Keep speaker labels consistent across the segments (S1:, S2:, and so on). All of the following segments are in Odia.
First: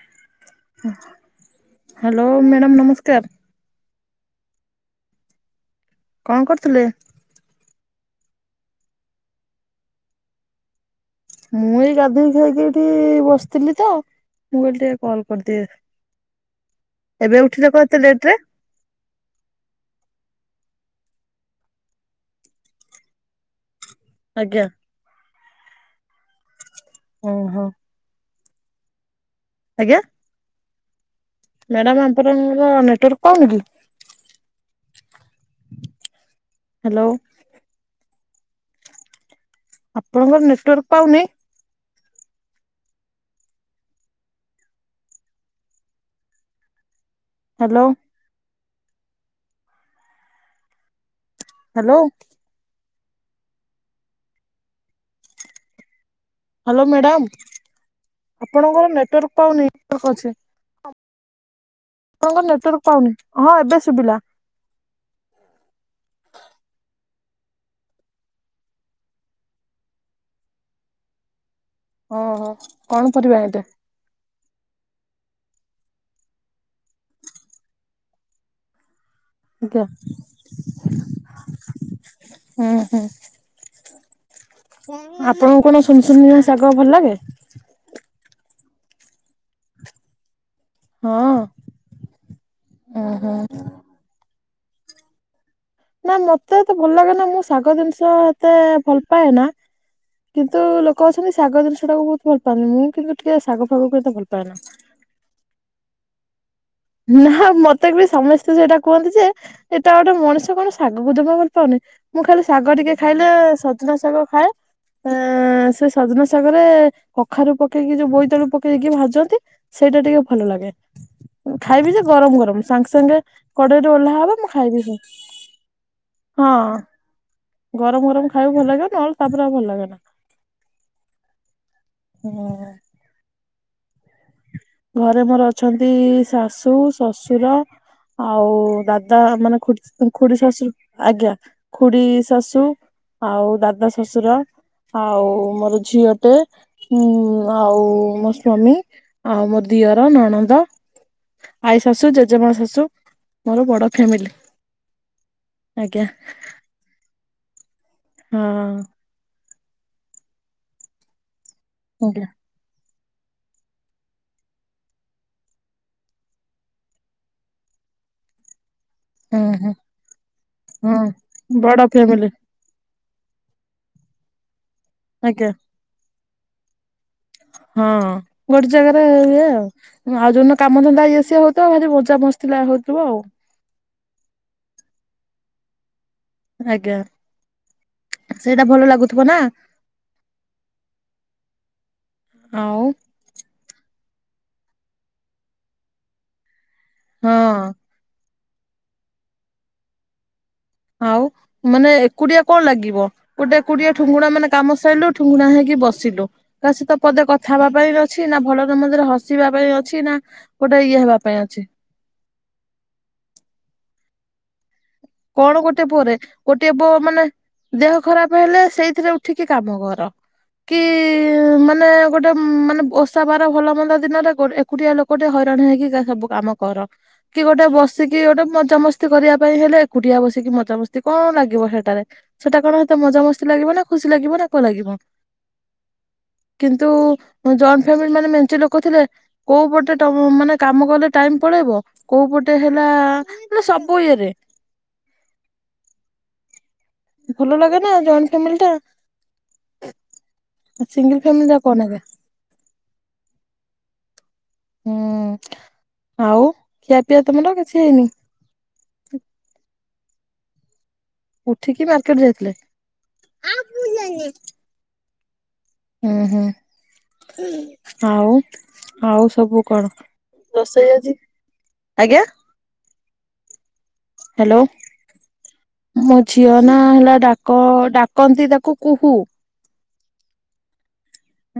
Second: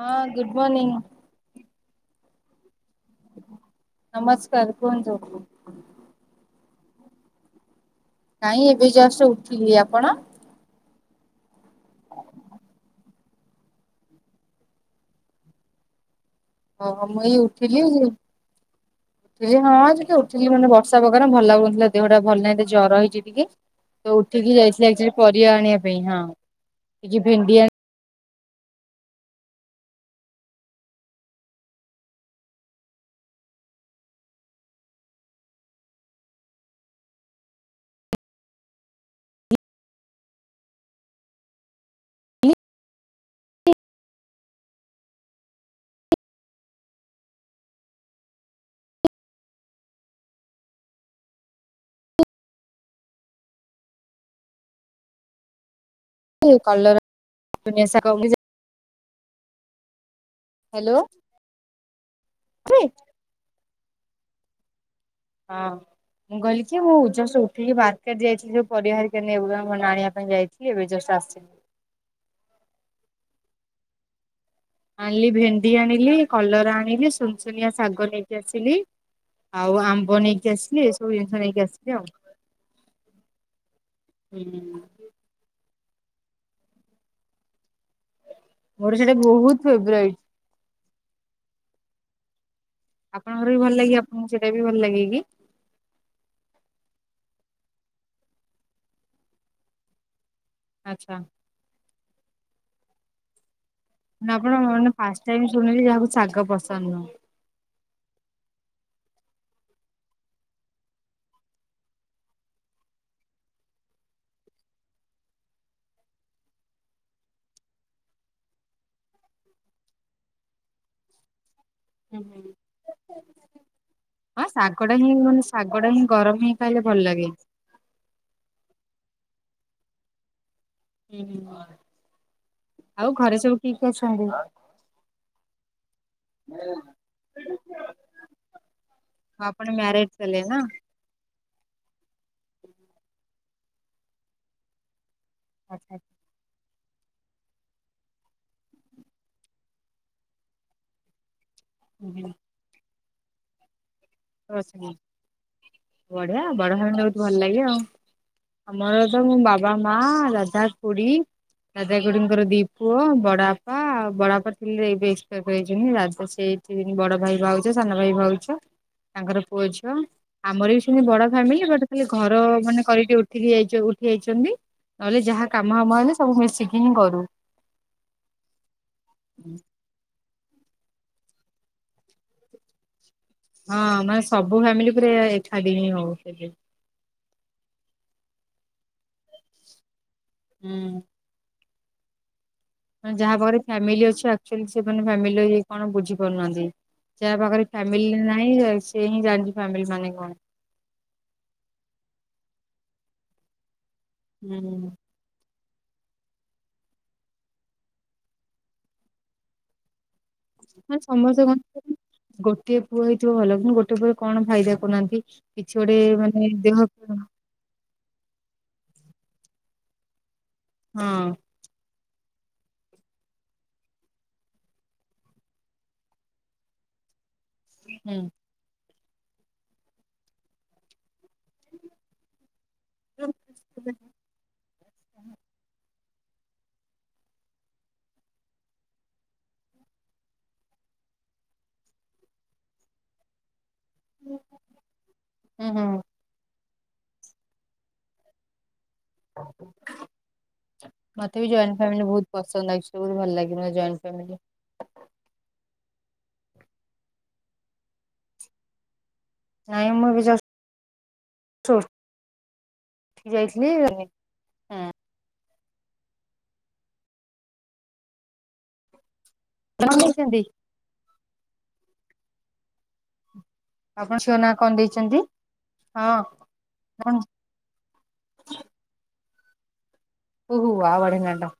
S1: ହଁ ଗୁଡ୍ ମନିଙ୍ଗି
S2: ହ୍ୟାଲୋ ମ୍ୟାଡ଼ାମ୍ ନମସ୍କାର
S1: ନମସ୍କାର କୁହନ୍ତୁ
S2: କଣ କରୁଥିଲେ
S1: ନାଇଁ ଏବେ ଜଷ୍ଟ ଉଠିଲି ଆପଣ
S2: ମୁଁ ଏଇ ଗାଧୋଇ ଖାଇକି ଏଠି ବସିଥିଲି ତ ମୁଁ କହିଲି ଟିକେ କଲ୍ କରିଦିଏ
S1: ହଁ ହଁ ମୁଁ
S2: ଏବେ
S1: ଏଇ
S2: ଉଠିଲେ କଣ ଏତେ
S1: ଉଠିିଲି
S2: ଲେଟ ରେ
S1: ଏଇ ହଁ ଉଠିଥିଲି ମାନେ ବର୍ଷା ପାଗ ଭଲ ଲାଗୁନଥିଲା ଦେହଟା ଭଲ ନାହିଁ ଜର ହେଇଛି ଟିକେ ତ ଉଠିକି
S2: ଆଜ୍ଞା।
S1: ଯାଇଥିଲି ପରିବା ଆଣିବା ପାଇଁ ହଁ କିଛି ଭେଣ୍ଡି
S2: ଓହୋ। ଆଜ୍ଞା ମ୍ୟାଡ଼ାମ୍ ଆପଣଙ୍କର ନେଟୱାର୍କ ପାଉନି କି ହ୍ୟାଲୋ ଆପଣଙ୍କର ନେଟୱାର୍କ ପାଉନି
S1: ଆଣି
S2: ହ୍ୟାଲୋ ହ୍ୟାଲୋ ହ୍ୟାଲୋ
S1: କଲରା
S2: ମ୍ୟାଡ଼ାମ୍
S1: ଦୁନିଆ ଶାଗ ହ୍ୟାଲୋ
S2: ଆପଣଙ୍କର ନେଟୱାର୍କ ପାଉନି ଅଛି
S1: ହ୍ୟାଲୋ
S2: ଆପଣଙ୍କ ନେଟୱାର୍କ ପାଉନି ହଁ ଏବେ ଶୁଭିଲା
S1: ହଁ ମୁଁ କହିଲି ମୁଁ ଜଷ୍ଟ ଉଠିକି ମାର୍କେଟ୍ ଯାଇଥିଲି ପରିବାର ଆଣିବା ପାଇଁ ଯାଇଥିଲି ଏବେ ଜଷ୍ଟ ଆସିଲି
S2: ଓଁ ହୋ କଣ ପରିବା ଆଣିଲେ
S1: ଆଣିଲି ଭେଣ୍ଡି ଆଣିଲି କଲରା ଆଣିଲି ଛୁନୁଛୁନିଆ ଶାଗ ନେଇକି ଆସିଲି ଆଉ
S2: ଆଜ୍ଞା
S1: ଆମ୍ବ ନେଇକି ଆସିଲି ଏଇ ସବୁ ଜିନିଷ ନେଇକି ଆସିଲି ଆଉ
S2: ହୁଁ ହୁଁ
S1: ହୁଁ
S2: ଆପଣଙ୍କୁ କଣ ଛୁନୁଛୁନିଆ ଶାଗ ଭଲ ଲାଗେ
S1: ମୋର ସେଇଟା ବହୁତ ଫେବରାଇଟ।
S2: ହଁ। ଓହୋ
S1: ଆପଣଙ୍କର ବି ଭଲ ଲାଗେ ଆପଣଙ୍କୁ ସେଇଟା ବି ଭଲ ଲାଗେ କି?
S2: ନା, ମତେ ତ ଭଲ ଲାଗେନା। ମୁଁ ଶାଗ ଜିନିଷ ଏତେ ଭଲ ପାଏ ନା। କିନ୍ତୁ ଲୋକ
S1: ଆଚ୍ଛା
S2: ଅଛନ୍ତି ଶାଗ ଜିନିଷଟାକୁ ବହୁତ ଭଲ ପାଆନ୍ତି। ମୁଁ କିନ୍ତୁ ଟିକେ ଶାଗ ଫାଗ
S1: ଆପଣ ମାନେ ଫାଷ୍ଟ ଟାଇମ ଶୁଣିଲି, ଯାହାକୁ ଶାଗ ପସନ୍ଦ ନୁହଁ।
S2: ନା, ମତେ ବି ସମସ୍ତେ ସେଇଟା କୁହନ୍ତି ଯେ, ଏଇଟା ଗୋଟେ ମଣିଷ କଣ, ଶାଗକୁ ଜମା ଭଲ ପାଉନି! ମୁଁ ଖାଲି ଶାଗ ଟିକେ ଖାଇଲେ ସଜନା ଶାଗ ଖାଏ। ଆ ସେ ସଜନା ସାଗରେ କଖାରୁ ପକେଇକି ଯୋଉ ବୋଇତାଳୁ ପକେଇକି ଭାଜନ୍ତି। ସେଇଟା ଟିକେ ଭଲ ଲାଗେ। ଖାଇବି ଯେ ଗରମ ଗରମ ସାଙ୍ଗେ ସାଙ୍ଗେ କଡେଇରେ ଓହ୍ଲା ହବ
S1: ହଁ
S2: ମୁଁ ଖାଇବି।
S1: ଶାଗଟା ହିଁ ମାନେ ଶାଗଟା ହିଁ ଗରମ ହିଁ
S2: ହଁ
S1: ଖାଇଲେ ଭଲ ଲାଗେ।
S2: ଗରମ ଗରମ ଖାଇକୁ ଭଲ ଲାଗେ, ନହେଲେ ତାପରେ ଆଉ ଭଲ ଲାଗେନା। ହୁଁ।
S1: [inaudible] ଆଉ ଘରେ ସବୁ କିଏ କିଏ ଅଛନ୍ତି?
S2: ଘରେ ମୋର ଅଛନ୍ତି ଶାଶୁ, ଶଶୁର ଆଉ ଦାଦା ମାନେ
S1: ଆପଣ
S2: ଖ
S1: ମ୍ୟାରେଜ
S2: ଖୁଡି
S1: କଲେ ନା?
S2: ଶାଶୁ ଆଜ୍ଞା, ଖୁଡି ଶାଶୁ ଆଉ ଦାଦା ଶଶୁର, ଆଉ ମୋର
S1: ଆଚ୍ଛା ଆଚ୍ଛା।
S2: ଝିଅଟେ ଉଁ ଆଉ ମୋ ସ୍ଵାମୀ। ଆଉ ମୋ ଦିଅର, ନଣନ୍ଦ ଆଈ ଶାଶୁ ଜେଜେମା ଶାଶୁ। ମୋର ବଡ଼ ଫ୍ୟାମିଲି।
S1: [inaudible]
S2: ଆଜ୍ଞା
S1: ବଢିଆ ବଡ ଫ୍ୟାମିଲି ବହୁତ ଭଲ ଲାଗେ
S2: ହଁ
S1: ଆଉ। ତ ମୁଁ ବାବା, ମା, ଦାଦା, ଖୁଡି ଦାଦା
S2: ଆଜ୍ଞା
S1: ଖୁଡିଙ୍କର ଦି ପୁଅ ବଡ ବାପା ବଡ ବାପା ଥିଲେ, ଏବେ ଏକ୍ସପାର୍ କରିଯାଇଛନ୍ତି। ରାଜ ସେଇଠ ବଡ ଭାଇ ଭାଉ ସାନ ଭାଇ ଭାଉଜ
S2: ହୁଁ
S1: ତାଙ୍କର ପୁଅ
S2: ହୁଁ
S1: ଝିଅ, ଆମର ବି ସେ ବଡ
S2: ହୁଁ
S1: ଫ୍ୟାମିଲି
S2: ବଡ
S1: ବଟ୍ ଖାଲି
S2: ଫ୍ୟାମିଲି
S1: ଘର ମାନେ କରିକି ଉ ଠିକି ଯ ଉଠି ଯାଇଛନ୍ତି। ନହେଲେ,
S2: ଆଜ୍ଞା
S1: ଯାହା କାମ ଖାମ ହେଲେ ସବୁ ମିଶିକି ହିଁ କରୁ।
S2: ହଁ, ଗୋଟେ ଜାଗାରେ ଇଏ ଆଉ। ଆଉ ଯୋଉ ଦିନ କାମ ଧନ୍ଦା ଇଏ ସିଏ ହଉଥିବ, ଭାରି ମଜା ମସ୍ତି ହଉଥିବ।
S1: ହଁ, ମାନେ ସବୁ ଫ୍ୟାମିଲି ପୁରା ଏକାଠି ହିଁ ହଉଥିଲେ।
S2: ଆଜ୍ଞା, ସେଇଟା ଭଲ ଲାଗୁଥିବ ନା?
S1: ହୁଁ।
S2: ଆଉ।
S1: ଯାହା ପାଖରେ ଫ୍ୟାମିଲି ଅଛି, ଆକ୍ଚୁଲି ସେ ଫ୍ୟାମିଲି କଣ ବୁଝିପାରୁନାହାନ୍ତି। ଯାହା
S2: ହଁ
S1: ପାଖରେ ଫ୍ୟାମିଲି ନାହିଁ, ସେ ହିଁ ଜାଣିଛି ଫ୍ୟାମିଲି ମାନେ କଣ।
S2: ଆଉ ମାନେ, ଏକୁଡିଆ କଣ ଲାଗିବ? ଗୋଟେ ଏକୁଟିଆ ଠୁଙ୍ଗୁଣା ମାନେ କାମ
S1: ହୁଁ
S2: ସାରିଲୁ ଠୁଙ୍ଗୁଣା ହେଇକି ବସିଲୁ। କା ସହିତ ପଦେ କଥା ହେବା ପାଇଁ ଅଛି ନା ଭଲ ମନ୍ଦରେ ହସିବା ପାଇଁ ଅଛି ନା ଗୋଟେ
S1: ନା,
S2: ଇଏ ହେବା ପାଇଁ
S1: ସମସ୍ତେ
S2: ଅଛି
S1: କହନ୍ତି, [inaudible] ଗୋଟିଏ ପୁଅ ହେଇଥିବ ଭଲ, କିନ୍ତୁ ଗୋଟି ରେ କଣ ଫାଇଦା? କରୁନାହାନ୍ତି
S2: କଣ
S1: କିଛି ଗୋଟେ?
S2: ପୁଅରେ
S1: ମାନେ
S2: ଗୋଟିଏ
S1: ଦେହ
S2: ପୁଅ ମାନେ ଦେହ ଖରାପ ହେଲେ, ସେଇଥିରେ ଉଠିକି କାମ କର କି?
S1: ହଁ।
S2: ମାନେ, ଗୋଟେ ମାନେ ଓଷାବାର ଭଲମନ୍ଦ ଦିନରେ, ଏକୁଟିଆ ଲୋକ ଟେ ହଇରାଣ ହେଇକି ସବୁ କାମ କର। କି ଗୋଟେ ବସିକି
S1: ହୁଁ
S2: ଗୋଟେ ମଜାମସ୍ତି କରିବା ପାଇଁ ହେଲେ, ଏକୁଟିଆ ବସିକି ମଜାମସ୍ତି। କଣ ଲାଗିବ ସେଟାରେ? ସେଟା କଣ ସେତେ
S1: ହୁଁ
S2: ମଜାମସ୍ତି ଲାଗିବ ନା? ଖୁସି ଲାଗିବ ନା କଣ ଲାଗିବ? [inaudible] କିନ୍ତୁ ଜଏଣ୍ଟ ଫ୍ୟାମିଲି ମାନେ, ମେଞ୍ଚେ ଲୋକ ଥିଲେ କୋଉପଟେ ଟ ମାନେ କାମ କଲେ ଟାଇମ୍ ପଳେଇବ? କୋଉପଟେ ହେଲା, ମାନେ ସବୁ ଇଏରେ।
S1: ହୁଁ ହୁଁ।
S2: ଭଲ ଲାଗେ ନା ଜଏଣ୍ଟ ଫ୍ୟାମିଲିଟା। ସିଙ୍ଗଲ
S1: ମତେ
S2: ଫ୍ୟାମିଲି
S1: ବି
S2: ଟା କଣ
S1: ଜଏଣ୍ଟ
S2: ଲାଗେ
S1: ଫ୍ୟାମିଲି ବହୁତ ପସନ୍ଦ ଲାଗୁଛି ବହୁତ ଭଲ ଲାଗେ ଜଏଣ୍ଟ ଫ୍ୟାମିଲି।
S2: ହୁଁ, ଆଉ ଖିଆପିଆ ତମର କିଛି ହେଇନି?
S1: ନାଇଁ ମୁଁ ଏବେ ଜଷ୍
S2: ଉଠିକି ମାର୍କେଟ ଯାଇଥିଲେ?
S1: ଉଠିକି ଯାଇଥିଲି
S2: [unintelligible] ହୁଁ ହୁଁ, ଆଉ ଆଉ ସବୁ କଣ ରଷେଇ ଆଜି ଆଜ୍ଞା?
S1: ଆପଣ ଝିଅ ନାଁ
S2: ହ୍ୟାଲୋ,
S1: କଣ ଦେଇଛନ୍ତି
S2: ମୋ
S1: ହଁ
S2: ଝିଅ ନାଁ
S1: କଣ
S2: ହେଲା ଡ଼ା କ ଡାକନ୍ତି ତାକୁ କୁହୁ।
S1: କୁହୁ ୱାଉ ବଢ଼ିଆ ନାଁଟା।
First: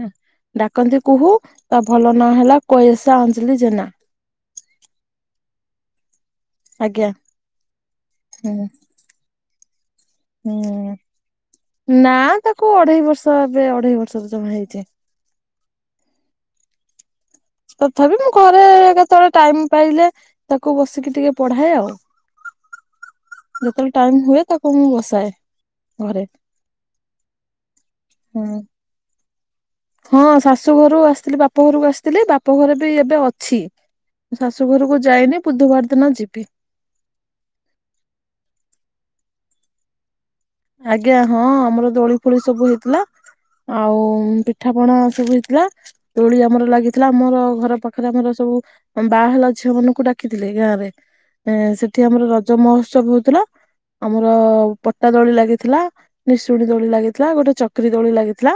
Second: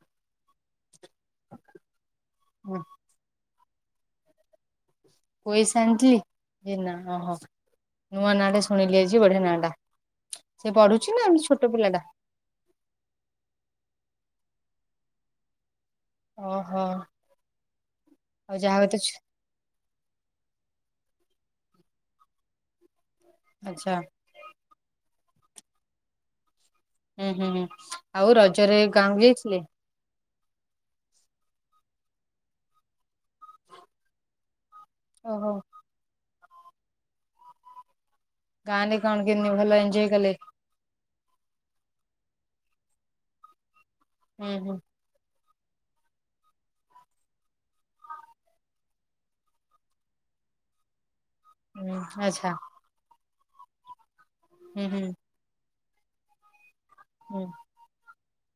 S2: ଡାକନ୍ତି କୁହୁ, ତା ଭଲ ନାଁ ହେଲା କଏଲ୍ସା ଅଞ୍ଜଲି ଜେନା।
S1: କୋଏସା ଅଞ୍ଜଲି ଜେନା
S2: ଆଜ୍ଞା
S1: ଅହୋ, ନୂଆ ନାଁଆଟେ
S2: ହୁଁ।
S1: ଶୁଣିଲି ଆଜି ବଢ଼ିଆ ନାଁଟା। ସେ
S2: ହୁଁ
S1: ପଢୁଛି ନା ଏମିତି ଛୋଟ ପିଲାଟା?
S2: ନା ତାକୁ ଅଢେଇ ବର୍ଷ ଏବେ ଅଢେଇ ବର୍ଷର ଜମା ହେଇଛି।
S1: ଅହୋ।
S2: ତଥାପି ମୁଁ ଘରେ କେତେବେଳେ ଟାଇମ୍ ପାଇଲେ ତାକୁ ବସିକି ଟିକେ ପଢ଼ାଏ ଆଉ। ଯେତଳେ
S1: ଆଚ୍ଛା
S2: ଟାଇମ୍ ହୁଏ ତାକୁ ମୁଁ ବସାଏ ଘରେ।
S1: ହୁଁ ହୁଁ ହୁଁ, ଆଉ
S2: ହୁଁ।
S1: ରଜରେ ଗାଁକୁ ଯାଇଥିଲେ?
S2: ହଁ ଶାଶୁଘରୁ ଆସିଥିଲି ବାପଘରକୁ ଆସିଥିଲି ବାପଘରେ ବି ଏବେ ଅଛି। ଶାଶୁ ଘରକୁ ଯାଇନି
S1: ଓହୋ
S2: ବୁଧୁବାର ଦିନ ଯିବି।
S1: ଗାଁରେ କଣ କେମିତି ଭଲ ଏଞ୍ଜୟ କଲେ?
S2: ଆଜ୍ଞା ହଁ ଆମର ଦୋଳି ଫୋଳି ସବୁ ହେଇଥିଲା, ଆଉ ଉଁ
S1: ହୁଁ ହୁଁ
S2: ପିଠାପଣା ସବୁ ହେଇଥିଲା, ଦୋଳି ଆମର ଲାଗିଥିଲା ଆମର ଘର ପାଖରେ ଆମର ସବୁ ଆମ୍ ବାହା ହେଲା ଝିଅ ମାନଙ୍କୁ ଡାକିଥିଲେ ଗାଁରେ। ଏଁ
S1: ହୁଁ
S2: ସେଠି ଆମର
S1: ଆଚ୍ଛା
S2: ରଜ ମହୋତ୍ସବ ହଉଥିଲା, ଆମର
S1: ହୁଁ ହୁଁ
S2: ପଟା ଦୋଳି ଲାଗିଥିଲା। ନିଶୁଣୀ ଦୋଳି ଲାଗିଥିଲା
S1: ହୁଁ
S2: ଗୋଟେ ଚକ୍ରି ଦୋଳି ଲାଗିଥିଲା,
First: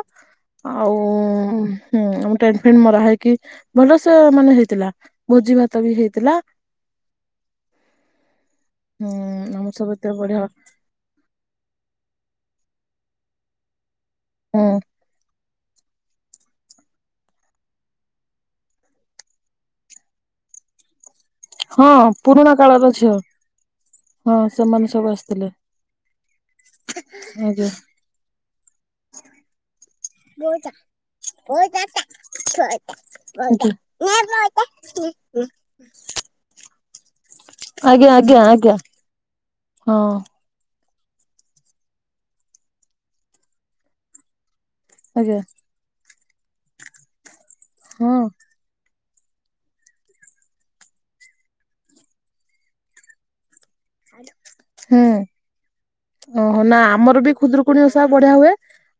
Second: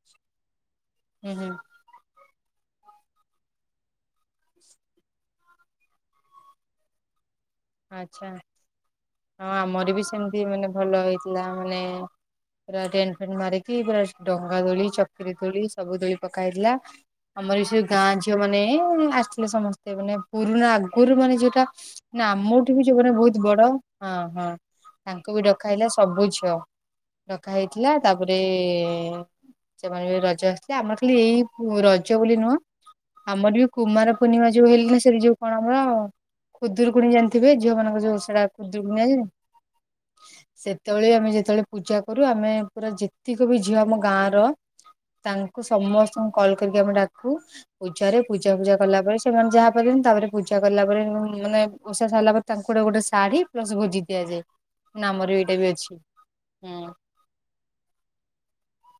S2: ଆଉ
S1: ହୁଁ ହୁଁ।
S2: ହୁଁ ଆମ ଟେଣ୍ଟ୍ ଫେଣ୍ଟ୍ ମରା ହେଇକି ଭଲସେ ମାନେ ହେଇଥିଲା। ଭୋଜି ଭାତ ବି ହେଇଥିଲା।
S1: ଆଚ୍ଛା,
S2: ହୁଁ
S1: ହଁ
S2: ଆମ ସବୁ
S1: ଆମର ବି
S2: ଏତେ ବଢିଆ
S1: ସେମିତି ମାନେ ଭଲ ହେଇଥିଲା ମାନେ ପୁରା ଟେଣ୍ଟ୍ ଫେଣ୍ଟ୍ ମାରିକି ପୁରା ସ୍
S2: ହଁ
S1: ଡଙ୍ଗାଦୋଳି ଚ କିରି ଦୋଳି ସବୁ ଦୋଳି ପକାହେଇଥିଲା। ଆମର ଏସବୁ ଗାଁ ଝିଅ ମାନେ ଆସିଥିଲେ ସମସ୍ତେ ମାନେ ପୁରୁଣା ଆଗରୁ ମାନେ ଯୋଉଟା
S2: ହଁ
S1: ନା
S2: ପୁରୁଣା
S1: ଆମଠୁ ବି
S2: କାଳର
S1: ଯୋଉମାନେ
S2: ଝିଅ
S1: ବହୁତ ବଡ ହଁ ହଁ
S2: ସେମାନେ ସବୁ
S1: ତାଙ୍କୁ ବି
S2: ଆସିଥିଲେ।
S1: ଡକା ହେଇଥିଲା ସବୁ ଝିଅ।
S2: ଆଜ୍ଞା
S1: ଡକାହେଇଥିଲା ତାପରେ ସେମାନେ ବି ରଜ ଆସଥିଲେ, ଆମର ଖାଲି ଏଇ ରଜ ବୋଲି ନୁହଁ ଆମର ବି କୁମାର ପୂର୍ଣ୍ଣିମା ଯୋଉ ହେଲେ [unintelligible] ସେଟି ଯୋଉ କଣ ଆମର ଖୁଦୁରୁକୁଣୀ ଜାଣିଥିବେ ଝିଅ ମାନଙ୍କ
S2: ଆଜ୍ଞା
S1: ଯୋଉ
S2: ଆଜ୍ଞା ଆଜ୍ଞା
S1: ଓଷାଟା
S2: ଆଜ୍ଞା
S1: ଖୁଦୁରୁକୁଣୀ [unintelligible]
S2: ହଁ
S1: ସେତବେଳେବି ଆମେ ଯେତଳେ ପୂଜା କରୁ ଆମେ ପୁରା ଯେତିକ ବି ଝିଅ ଆମ ଗାଁଆର
S2: ଆଜ୍ଞା
S1: ତାଙ୍କୁ ସମସ୍ତଙ୍କୁ କଲ୍ କରିକି ଆମେ ଡାକୁ,
S2: ହଁ
S1: ପୂଜାରେ ପୂଜା ଫୂଜା କଲାପରେ ସେମାନେ ଯାହା [unintelligible] ତାପରେ ପୂଜା କଲା ପରେ ମାନେ ଓଷା ସାରିଲା ପରେ ତାଙ୍କୁ ଗୋଟେ ଗୋଟେ ଶାଢ଼ୀ ପ୍ଲସ୍ ଭୋ
S2: ହୁଁ, ଓହୋ
S1: ହୁଁ
S2: ନା ଆମର ବି ଖୁଦୁରୁ କୁଣି ଓଷା ବଢିଆ ହୁଏ,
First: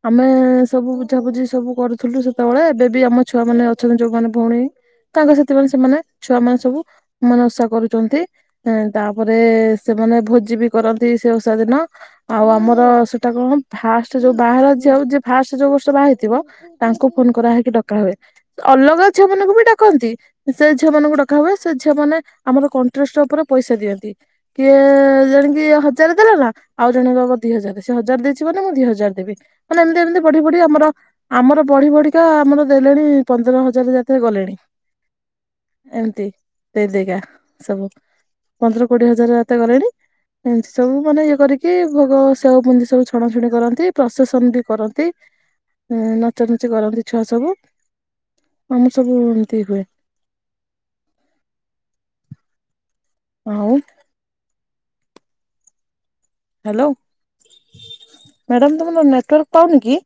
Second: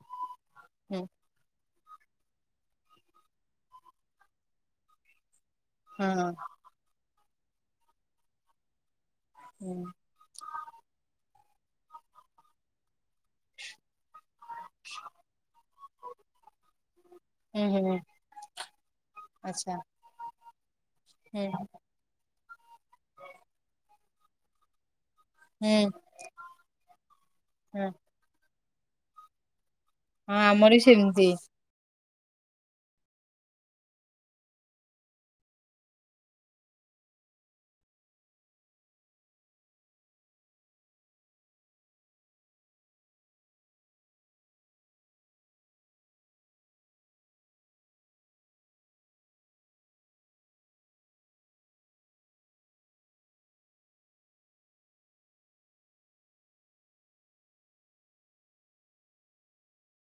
S2: ଆମେ ସବୁ
S1: ହୁଁ
S2: ବୁଝାବୁଝି ସବୁ କରୁଥିଲୁ, ସେ ସେତେବେଳେ, ଏବେ ବି ଆମ ଛୁଆ ମାନେ ଅଛନ୍ତି ଯୋଉମାନେ ଭଉଣୀ, ତାଙ୍କ ସାଥି ମାନେ ସେମାନେ,
S1: ହଁ
S2: ଛୁଆ
S1: ହଁ
S2: ମାନେ ସବୁ ସେମାନେ ଓଷା କରୁଚନ୍ତି, ତାପରେ
S1: ହୁଁ
S2: ମାନେ ଭୋଜି ବି କରନ୍ତି ସେ ଓଷା ଦିନ, ଆଉ ଆମର ସେଟା କଣ ଫାଷ୍ଟ୍ ଯୋଉ ବାହାଘର ଝିଅ ହଉଚି, ଫାଷ୍ଟ୍ ଯୋଉ ବର୍ଷ ବାହା ହେଇଥିବ ତାଙ୍କୁ ଫୋନ୍ କରାହେଇକି
S1: ହୁଁ ହୁଁ
S2: ଡକା ହୁଏ, ଅଲଗା ଝିଅ ମାନଙ୍କୁ ବି
S1: ଆଚ୍ଛା
S2: ଡାକନ୍ତି ସେ ଝିଅ ମାନଙ୍କୁ
S1: ହୁଁ
S2: ଡକାହୁଏ, ସେ ଝିଅ ମାନେ ଆମର କଣ୍ଟ୍ରେଷ୍ଟ୍ ଉପରେ ପଇସା ଦିଅନ୍ତି, କିଏ ଜଣେ
S1: ହୁଁ
S2: କିଏ ହଜାର ଦେଲା ନା, ଆଉ ଜଣେ ଦବ ଦି
S1: ହଁ।
S2: ହଜାର, ସେ ହଜାରେ ଦେଇଚି ମାନେ ମୁଁ ଦି ହଜାର ଦେବି। ମାନେ ଏମିତି ଏମିତି
S1: ହଁ
S2: ବଢି ବଢି
S1: ବି
S2: ଆମର,
S1: ସେମିତି।
S2: ଆମର ବଢି ବଢିକା ଆମର ଦେଲେଣି ପନ୍ଦର ହଜାର ଯାକେ ଗଲେଣି। ଏମିତି ଦେଇ ଦେଇକା ସବୁ, ପନ୍ଦର କୋଡିଏ ହଜାର ଯାତେ ଗଲେଣି। ଏମିତି ସବୁ ମାନେ ଇଏ କରିକି, ଭୋଗ ସେଓ ବୁନ୍ଦି ସବୁ ଛଣାଛୁଣି କରନ୍ତି, ପ୍ରସେସନ୍ ବି କରନ୍ତି। ନଚା ନଚି କରନ୍ତି ଛୁଆ ସବୁ, ଆମ ସବୁ ଏମିତି ହୁଏ। ଆଉ ହାଲୋ, ମ୍ୟାଡ଼ାମ୍ ତୁମର ନେଟୱାର୍କ ପାଉନି କି?